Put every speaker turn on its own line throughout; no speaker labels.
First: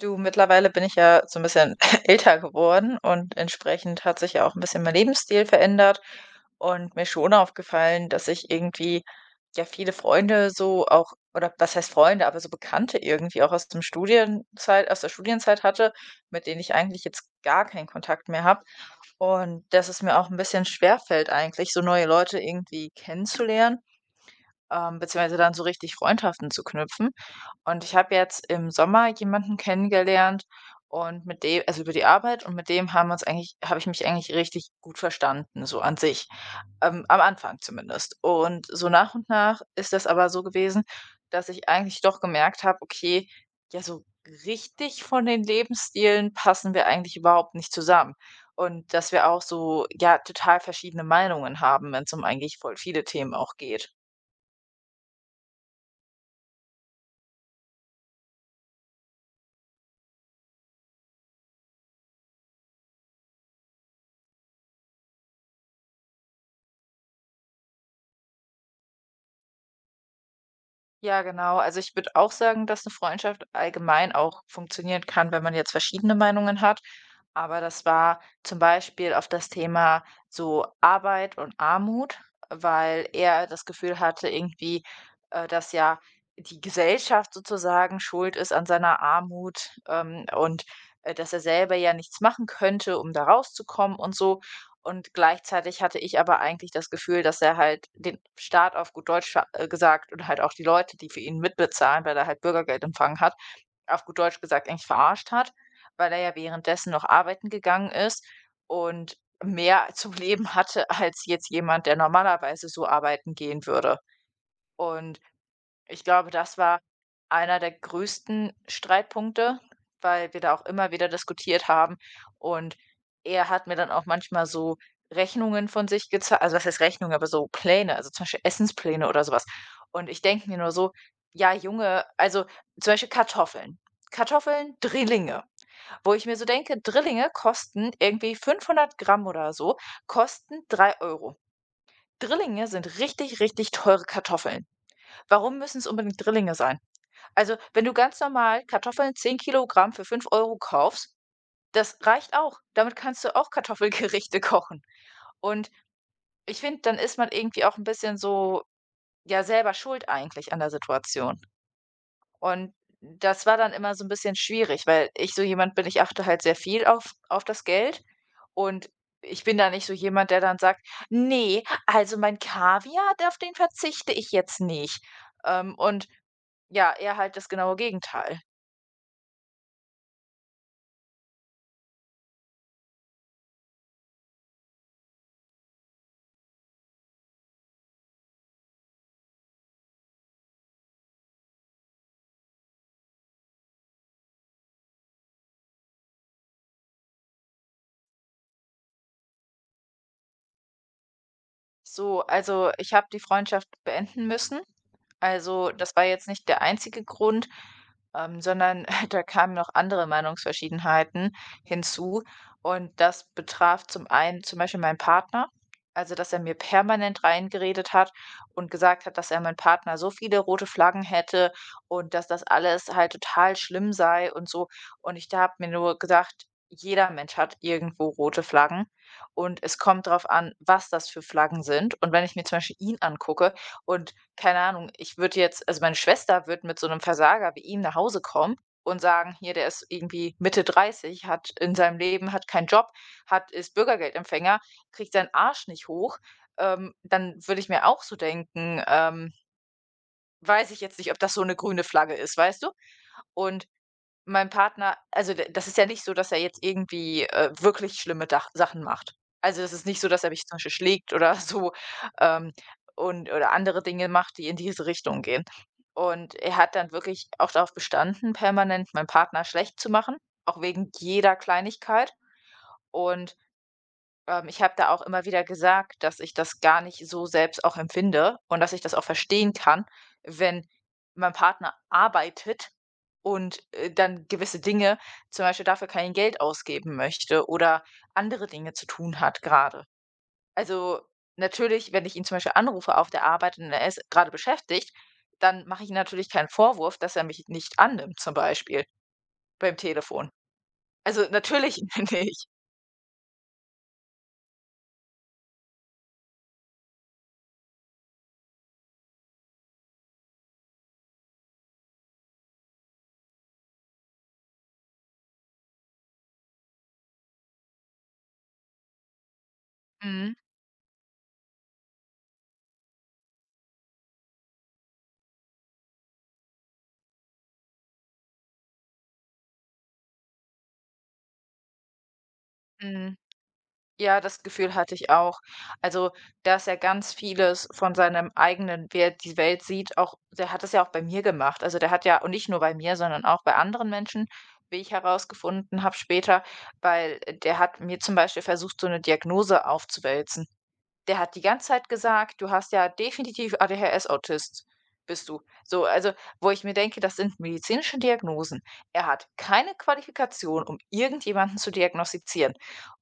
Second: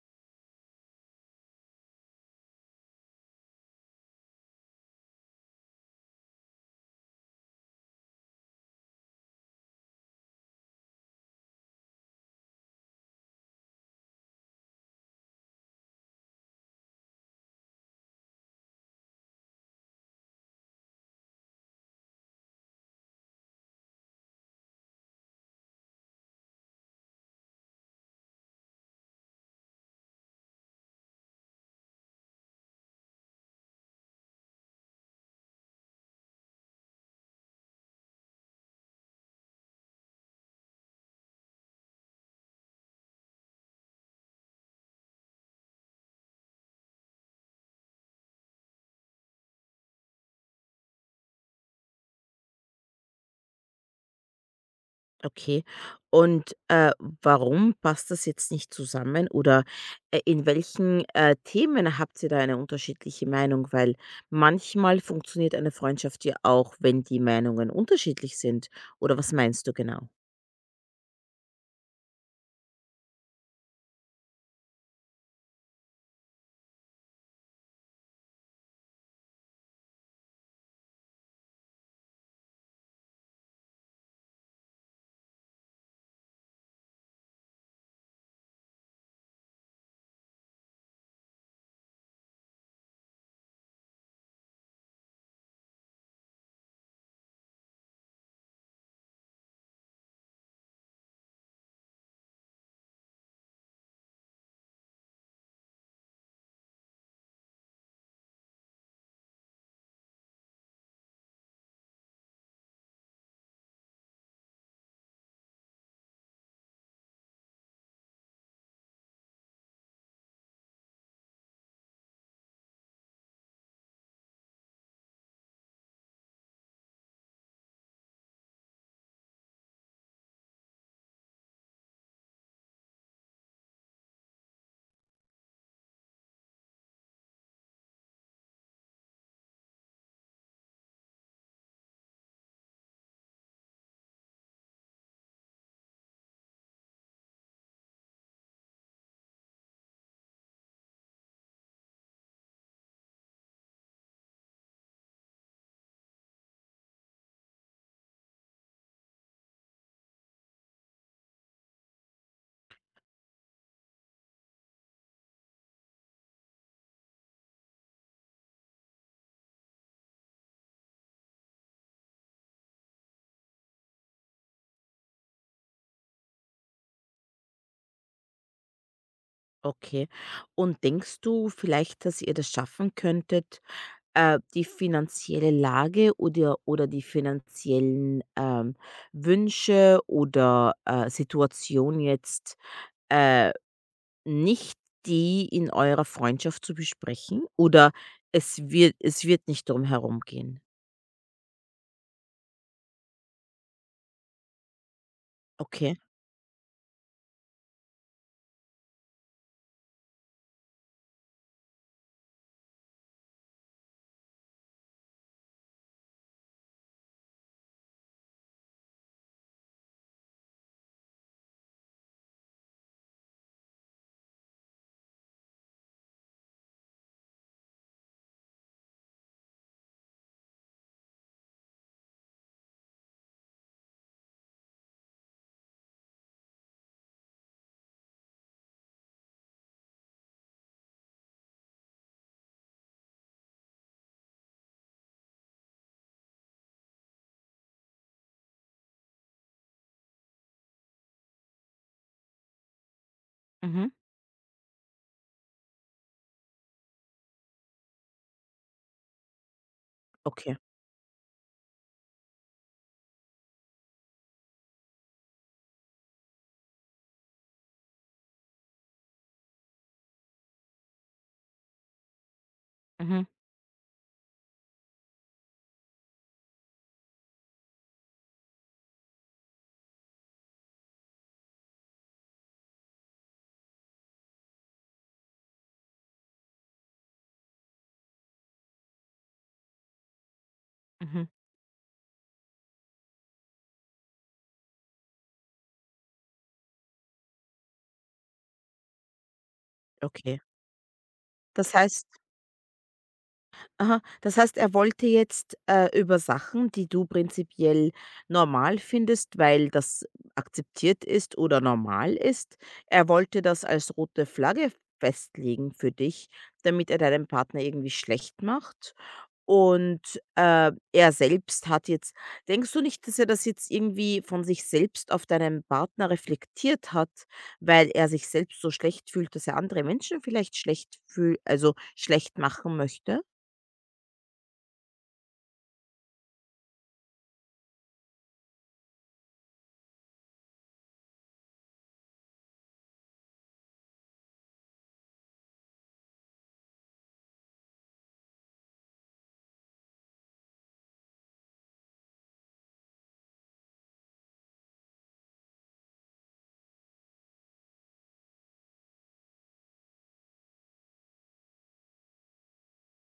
Du, mittlerweile bin ich ja so ein bisschen älter geworden und entsprechend hat sich ja auch ein bisschen mein Lebensstil verändert und mir ist schon aufgefallen, dass ich irgendwie, ja, viele Freunde so auch oder was heißt Freunde, aber so Bekannte irgendwie auch aus der Studienzeit hatte, mit denen ich eigentlich jetzt gar keinen Kontakt mehr habe. Und dass es mir auch ein bisschen schwerfällt eigentlich, so neue Leute irgendwie kennenzulernen, beziehungsweise dann so richtig Freundschaften zu knüpfen. Und ich habe jetzt im Sommer jemanden kennengelernt und mit dem also über die Arbeit und mit dem habe ich mich eigentlich richtig gut verstanden, so an sich, am Anfang zumindest. Und so nach und nach ist das aber so gewesen, dass ich eigentlich doch gemerkt habe, okay, ja, so richtig von den Lebensstilen passen wir eigentlich überhaupt nicht zusammen. Und dass wir auch so, ja, total verschiedene Meinungen haben, wenn es um eigentlich voll viele Themen auch geht.
Okay. Und warum passt das jetzt nicht zusammen oder in welchen Themen habt ihr da eine unterschiedliche Meinung? Weil manchmal funktioniert eine Freundschaft ja auch, wenn die Meinungen unterschiedlich sind. Oder was meinst du genau?
Ja, genau. Also ich würde auch sagen, dass eine Freundschaft allgemein auch funktionieren kann, wenn man jetzt verschiedene Meinungen hat. Aber das war zum Beispiel auf das Thema so Arbeit und Armut, weil er das Gefühl hatte irgendwie, dass ja die Gesellschaft sozusagen schuld ist an seiner Armut, und, dass er selber ja nichts machen könnte, um da rauszukommen und so. Und gleichzeitig hatte ich aber eigentlich das Gefühl, dass er halt den Staat auf gut Deutsch ver gesagt und halt auch die Leute, die für ihn mitbezahlen, weil er halt Bürgergeld empfangen hat, auf gut Deutsch gesagt eigentlich verarscht hat, weil er ja währenddessen noch arbeiten gegangen ist und mehr zum Leben hatte als jetzt jemand, der normalerweise so arbeiten gehen würde. Und ich glaube, das war einer der größten Streitpunkte, weil wir da auch immer wieder diskutiert haben. Und er hat mir dann auch manchmal so Rechnungen von sich gezeigt, also was heißt Rechnung, aber so Pläne, also zum Beispiel Essenspläne oder sowas. Und ich denke mir nur so, ja, Junge, also zum Beispiel Kartoffeln. Kartoffeln, Drillinge, wo ich mir so denke, Drillinge kosten irgendwie 500 Gramm oder so, kosten 3 Euro. Drillinge sind richtig, richtig teure Kartoffeln. Warum müssen es unbedingt Drillinge sein? Also, wenn du ganz normal Kartoffeln 10 kg für 5 € kaufst, das reicht auch. Damit kannst du auch Kartoffelgerichte kochen. Und ich finde, dann ist man irgendwie auch ein bisschen so, ja, selber schuld eigentlich an der Situation. Und das war dann immer so ein bisschen schwierig, weil ich so jemand bin, ich achte halt sehr viel auf das Geld und ich bin da nicht so jemand, der dann sagt: nee, also mein Kaviar, da auf den verzichte ich jetzt nicht.“ und ja, er halt das genaue Gegenteil.
Okay. Und denkst du vielleicht, dass ihr das schaffen könntet, die finanzielle Lage oder die finanziellen Wünsche oder Situation jetzt, äh nicht die in eurer Freundschaft zu besprechen oder es wird nicht drum herum gehen?
So, also ich habe die Freundschaft beenden müssen. Also
Okay.
das war jetzt nicht der einzige Grund, sondern da kamen noch andere Meinungsverschiedenheiten hinzu. Und das betraf zum einen zum Beispiel meinen Partner. Also, dass er mir permanent reingeredet hat und gesagt hat, dass er mein Partner so viele rote Flaggen hätte und dass das alles halt total schlimm sei und so. Und ich da habe mir nur gesagt, jeder Mensch hat irgendwo rote Flaggen. Und es kommt drauf an, was das für Flaggen sind. Und wenn ich mir zum Beispiel ihn angucke und keine Ahnung, ich würde jetzt also, meine Schwester wird mit so einem Versager wie ihm nach Hause kommen und sagen: „Hier, der ist irgendwie Mitte 30, hat in seinem Leben hat keinen Job, hat ist Bürgergeldempfänger, kriegt seinen Arsch nicht hoch.“ dann würde ich mir auch so denken, „Weiß ich jetzt nicht, ob das so eine grüne Flagge ist“, weißt du? Und
Mhm.
mein Partner also, d das ist ja nicht so, dass er jetzt irgendwie, wirklich schlimme Dach Sachen macht. Also, es ist nicht so, dass er mich
Okay.
zum Beispiel schlägt oder so, ähm, und oder andere Dinge macht, die in diese Richtung gehen. Und er hat dann wirklich auch darauf bestanden, permanent meinen Partner schlecht zu machen, auch wegen jeder Kleinigkeit
Mhm.
und ich habe da auch immer wieder gesagt, dass ich das gar nicht so selbst auch empfinde und dass ich das auch verstehen kann, wenn mein Partner arbeitet und, dann gewisse Dinge zum Beispiel dafür kein Geld ausgeben möchte oder andere Dinge zu tun hat gerade. Also,
Mhm.
natürlich, wenn ich ihn zum Beispiel anrufe auf der Arbeit und er ist gerade beschäftigt, dann mache ich ihm natürlich keinen Vorwurf, dass er mich nicht annimmt zum Beispiel beim Telefon.
Okay.
Also,
Das
natürlich
heißt
nicht.
Aha, das heißt, er wollte jetzt über Sachen, die du prinzipiell normal findest, weil das akzeptiert ist oder normal ist, er wollte das als rote Flagge festlegen für dich, damit er deinen Partner irgendwie schlecht macht. Und,
Mhm,
er selbst hat jetzt denkst du nicht, dass er das jetzt irgendwie von sich selbst auf deinen Partner reflektiert hat, weil er sich selbst so schlecht fühlt, dass er andere Menschen vielleicht schlecht fühlt, also schlecht machen
mhm.
möchte?
Ja, das Gefühl hatte ich auch. Also, dass er ganz vieles von seinem eigenen, wie er die Welt sieht, auch der hat das ja auch bei mir gemacht. Also, der hat ja und nicht nur bei mir, sondern auch bei anderen Menschen, wie ich herausgefunden habe später, weil der hat mir zum Beispiel versucht, so eine Diagnose aufzuwälzen. Der hat die ganze Zeit gesagt: „Du hast ja definitiv ADHS-Autist bist du.“ So, also, wo ich mir denke, das sind medizinische Diagnosen. Er hat keine Qualifikation, um irgendjemanden zu diagnostizieren.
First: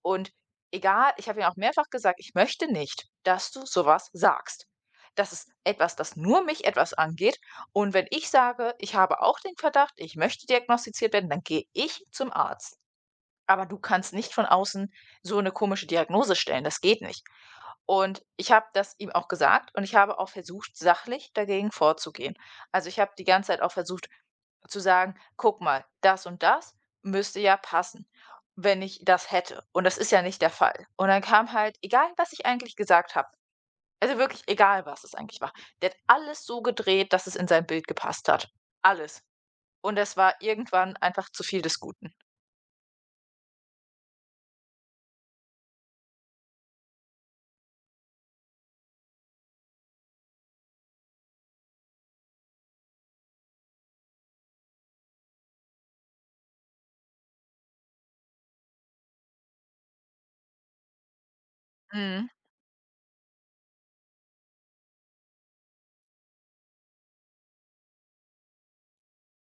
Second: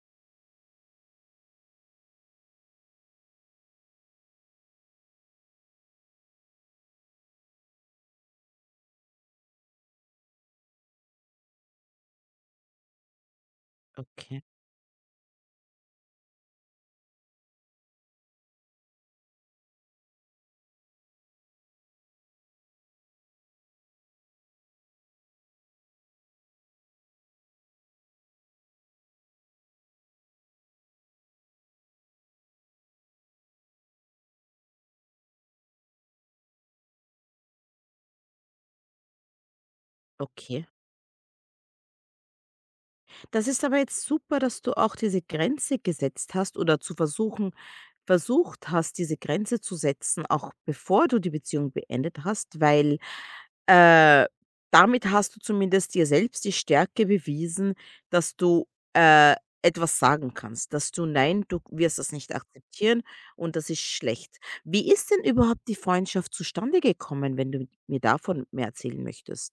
Und egal, ich habe ihm auch mehrfach gesagt: „Ich möchte nicht, dass du so was sagst. Das ist etwas, das nur mich etwas angeht. Und wenn ich sage, ich habe auch den Verdacht, ich möchte diagnostiziert werden, dann gehe ich zum Arzt.“ Aber du kannst nicht
Okay,
von außen so eine komische Diagnose stellen, das geht nicht. Und ich habe das ihm auch gesagt und ich habe auch versucht, sachlich dagegen vorzugehen. Also, ich habe die ganze Zeit auch versucht zu sagen: „Guck mal, das und das müsste ja passen, wenn ich das hätte.“ Und das ist ja nicht der Fall. Und dann kam halt, egal was ich eigentlich gesagt habe, also wirklich egal, was es eigentlich war, der hat alles so gedreht, dass es in sein Bild gepasst hat. Alles. Und das war
okay.
irgendwann einfach zu viel des Guten.
Das ist aber jetzt super, dass du auch diese Grenze gesetzt hast oder versucht hast, diese Grenze zu setzen, auch bevor du die Beziehung beendet hast, weil äh, damit hast du zumindest dir selbst die Stärke bewiesen, dass du äh, etwas sagen kannst, dass du nein, du wirst das
Mhm.
nicht akzeptieren und das ist schlecht. Wie ist denn überhaupt die Freundschaft zustande gekommen, wenn du mir davon mehr erzählen möchtest?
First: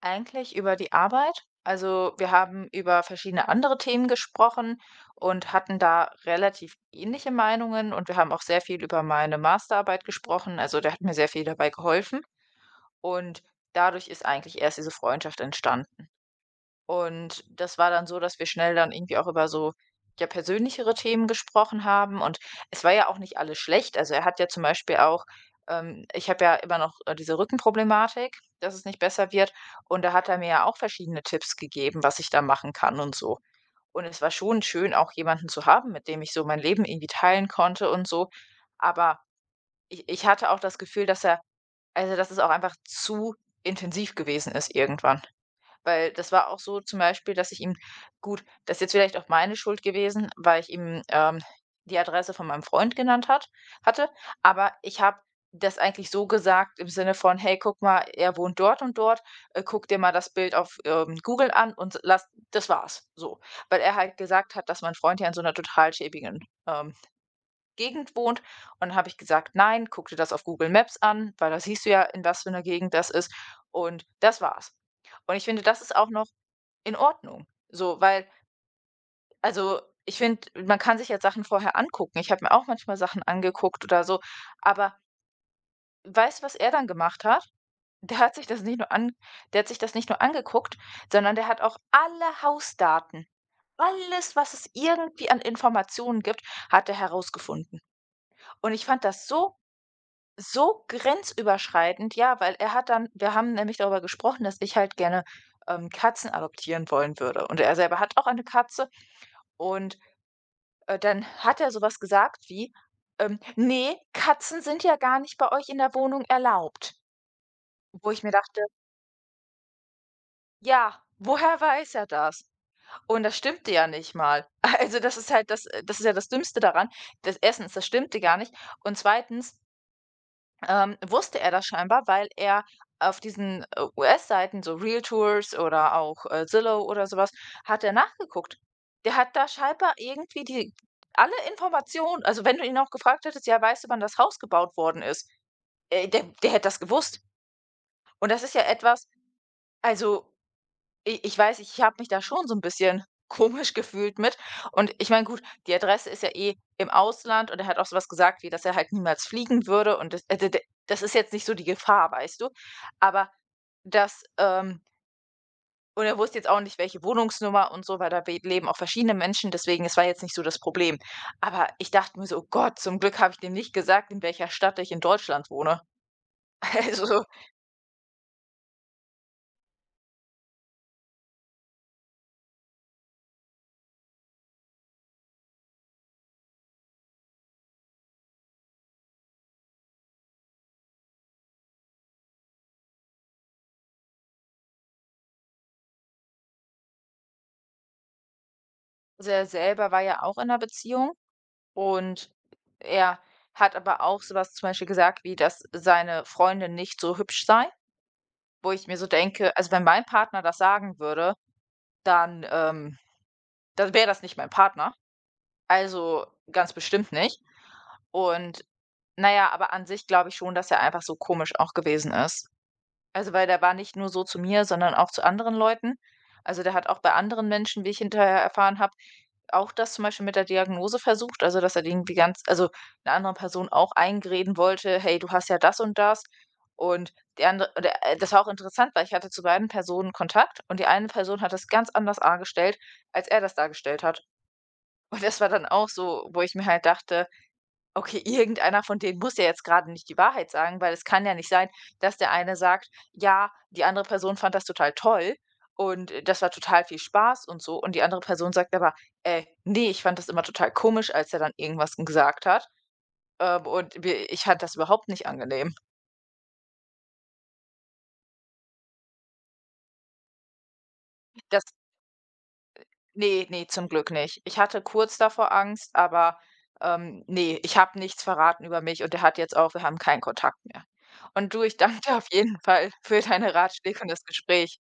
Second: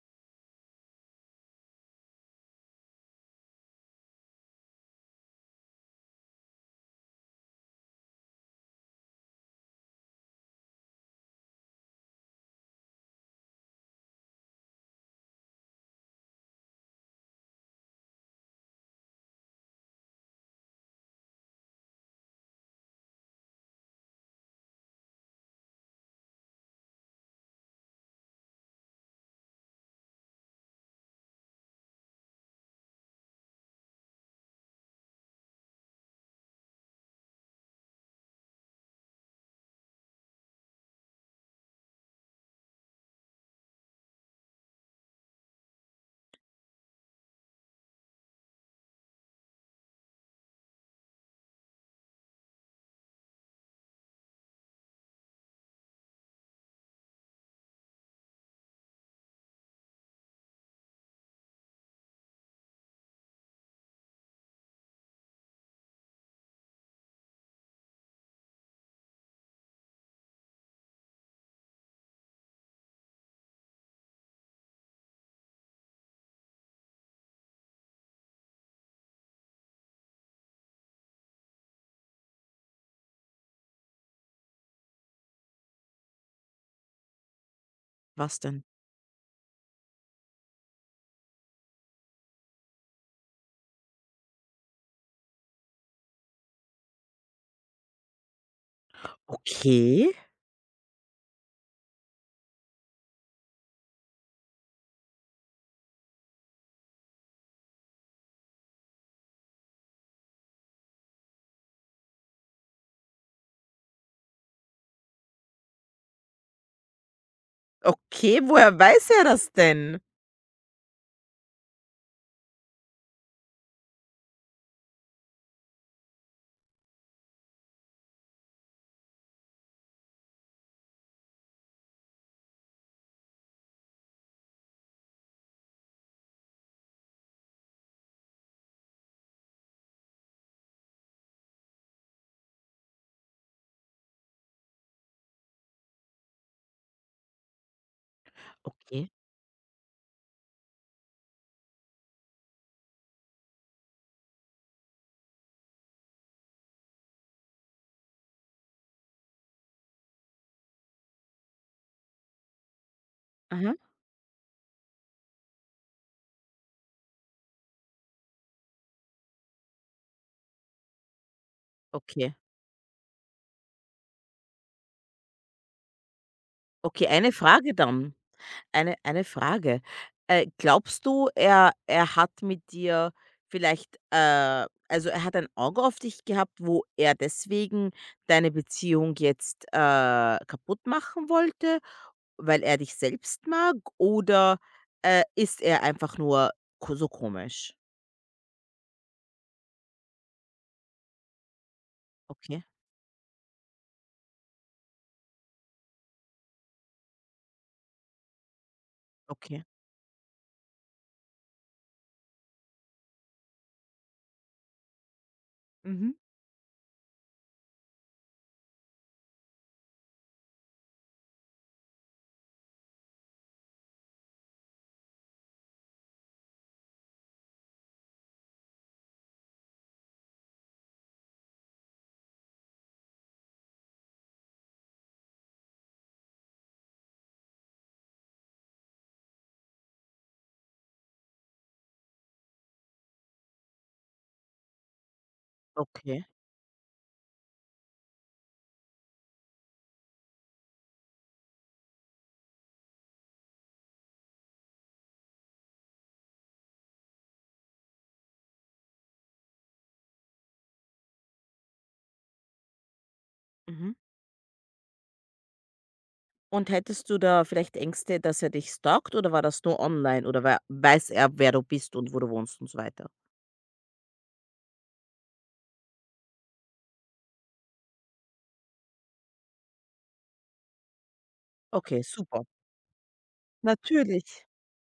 Eigentlich über die Arbeit. Also wir haben über verschiedene andere Themen gesprochen und hatten da relativ ähnliche Meinungen und wir haben auch sehr viel über meine Masterarbeit gesprochen. Also der hat mir sehr viel dabei geholfen und dadurch ist eigentlich erst diese Freundschaft entstanden. Und das war dann so, dass wir schnell dann irgendwie auch über so, ja, persönlichere Themen gesprochen haben. Und es war ja auch nicht alles schlecht. Also er hat ja zum Beispiel auch, ich habe ja immer noch, diese Rückenproblematik, dass es nicht besser wird. Und da hat er mir ja auch verschiedene Tipps gegeben, was ich da machen kann und so. Und es war schon schön, auch jemanden zu haben, mit dem ich so mein Leben irgendwie teilen konnte und so. Aber ich hatte auch das Gefühl, dass er also dass es auch einfach zu intensiv gewesen ist irgendwann. Weil das war auch so zum Beispiel, dass ich ihm gut, das ist jetzt vielleicht auch meine Schuld gewesen, weil ich ihm, die Adresse von meinem Freund genannt hat hatte, aber ich habe das eigentlich so gesagt im Sinne von: „Hey, guck mal, er wohnt dort und dort, guck dir mal das Bild auf, Google an und lass“ das war's, so. Weil er halt gesagt hat, dass mein Freund ja in so einer total schäbigen, ähm, Gegend wohnt und dann habe ich gesagt: „Nein, guck dir das auf Google Maps an, weil da siehst du ja, in was für einer Gegend das ist“ und das war's. Und ich finde, das ist auch noch in Ordnung. So, weil also, ich finde, man kann sich ja Sachen vorher angucken. Ich habe mir auch manchmal Sachen angeguckt oder so, aber weißt du, was er dann gemacht hat? Der hat
Was
sich das
denn?
nicht nur an Der hat sich das nicht nur angeguckt, sondern der hat auch alle Hausdaten, alles, was es irgendwie an Informationen gibt, hat er herausgefunden. Und ich fand das so
Okay.
so grenzüberschreitend, ja, weil er hat dann wir haben nämlich darüber gesprochen, dass ich halt gerne, Katzen adoptieren wollen würde. Und er selber hat auch eine Katze und Dann hat er so was gesagt wie, „Ne, Katzen sind ja gar nicht bei euch in der Wohnung erlaubt.“ Wo ich mir
Okay,
dachte:
woher weiß er das denn?
„Ja, woher weiß er das?“ Und das stimmte ja nicht mal. Also, das ist halt das das ist ja das Dümmste daran. Das erstens, das stimmte gar nicht und zweitens wusste er das scheinbar, weil er auf diesen US-Seiten, so Realtors oder auch Zillow oder sowas, hat er nachgeguckt. Der hat da scheinbar irgendwie die alle Informationen, also wenn du ihn auch gefragt hättest, ja, weißt du, wann das Haus gebaut worden ist, der hätte das gewusst. Und das ist ja etwas,
Okay.
also I ich weiß, ich habe mich da schon so ein bisschen komisch gefühlt mit. Und ich meine, gut, die Adresse ist ja eh im Ausland und er hat auch so was gesagt, wie dass er halt niemals fliegen würde und das d d das ist jetzt nicht so die Gefahr, weißt du? Aber
Aha.
das und er wusste jetzt auch nicht, welche Wohnungsnummer und so, weil da we leben auch verschiedene Menschen, deswegen es war jetzt nicht so das Problem. Aber ich dachte mir
Okay.
so: „Oh Gott, zum Glück habe ich dem nicht gesagt, in welcher Stadt ich in Deutschland wohne.“
Okay,
Also,
eine Frage dann. Eine Frage. Glaubst du, er hat mit dir vielleicht, also, er hat ein Auge auf dich gehabt, wo er deswegen deine Beziehung jetzt kaputt machen wollte, weil er dich selbst mag oder ist er einfach nur ko so komisch?
er selber war ja auch in einer Beziehung und
Okay,
er hat aber auch so was zum Beispiel gesagt, wie dass seine Freundin nicht so hübsch sei, wo ich mir so denke,
okay.
also wenn mein Partner das sagen würde, dann, dann wäre das nicht mein Partner.
Mhm.
Also ganz bestimmt nicht. Und na ja, aber an sich glaube ich schon, dass er einfach so komisch auch gewesen ist. Also, weil der war nicht nur so zu mir, sondern auch zu anderen Leuten. Also, der hat auch bei anderen Menschen, wie ich hinterher erfahren habe, auch das zum Beispiel mit der Diagnose versucht. Also, dass er irgendwie ganz also, eine andere Person auch einreden wollte: „Hey, du hast ja das und das.“ Und die andere oder, das war auch interessant, weil ich hatte zu beiden Personen Kontakt und die eine Person hat das ganz anders dargestellt, als er das dargestellt hat. Und das war dann auch
Okay.
so, wo ich mir halt dachte: Okay, irgendeiner von denen muss ja jetzt gerade nicht die Wahrheit sagen, weil es kann ja nicht sein, dass der eine sagt: „Ja, die andere Person fand das total toll und, das war total viel Spaß und so.“ Und die andere Person sagt aber: ne, ich fand das immer total komisch, als er dann irgendwas gesagt hat,
Mhm.
und wir ich fand das überhaupt nicht angenehm.“
Und hättest du da vielleicht Ängste, dass er dich stalkt oder war das nur online oder weiß er, wer du
Das
bist und wo du wohnst und so weiter?
nee, ne, zum Glück nicht. Ich hatte kurz davor Angst, aber, ne, ich habe nichts verraten über mich und er hat jetzt auch wir haben keinen Kontakt mehr. Und du, ich danke
Okay,
dir auf
super.
jeden Fall für deine Ratschläge und das
Natürlich.
Gespräch.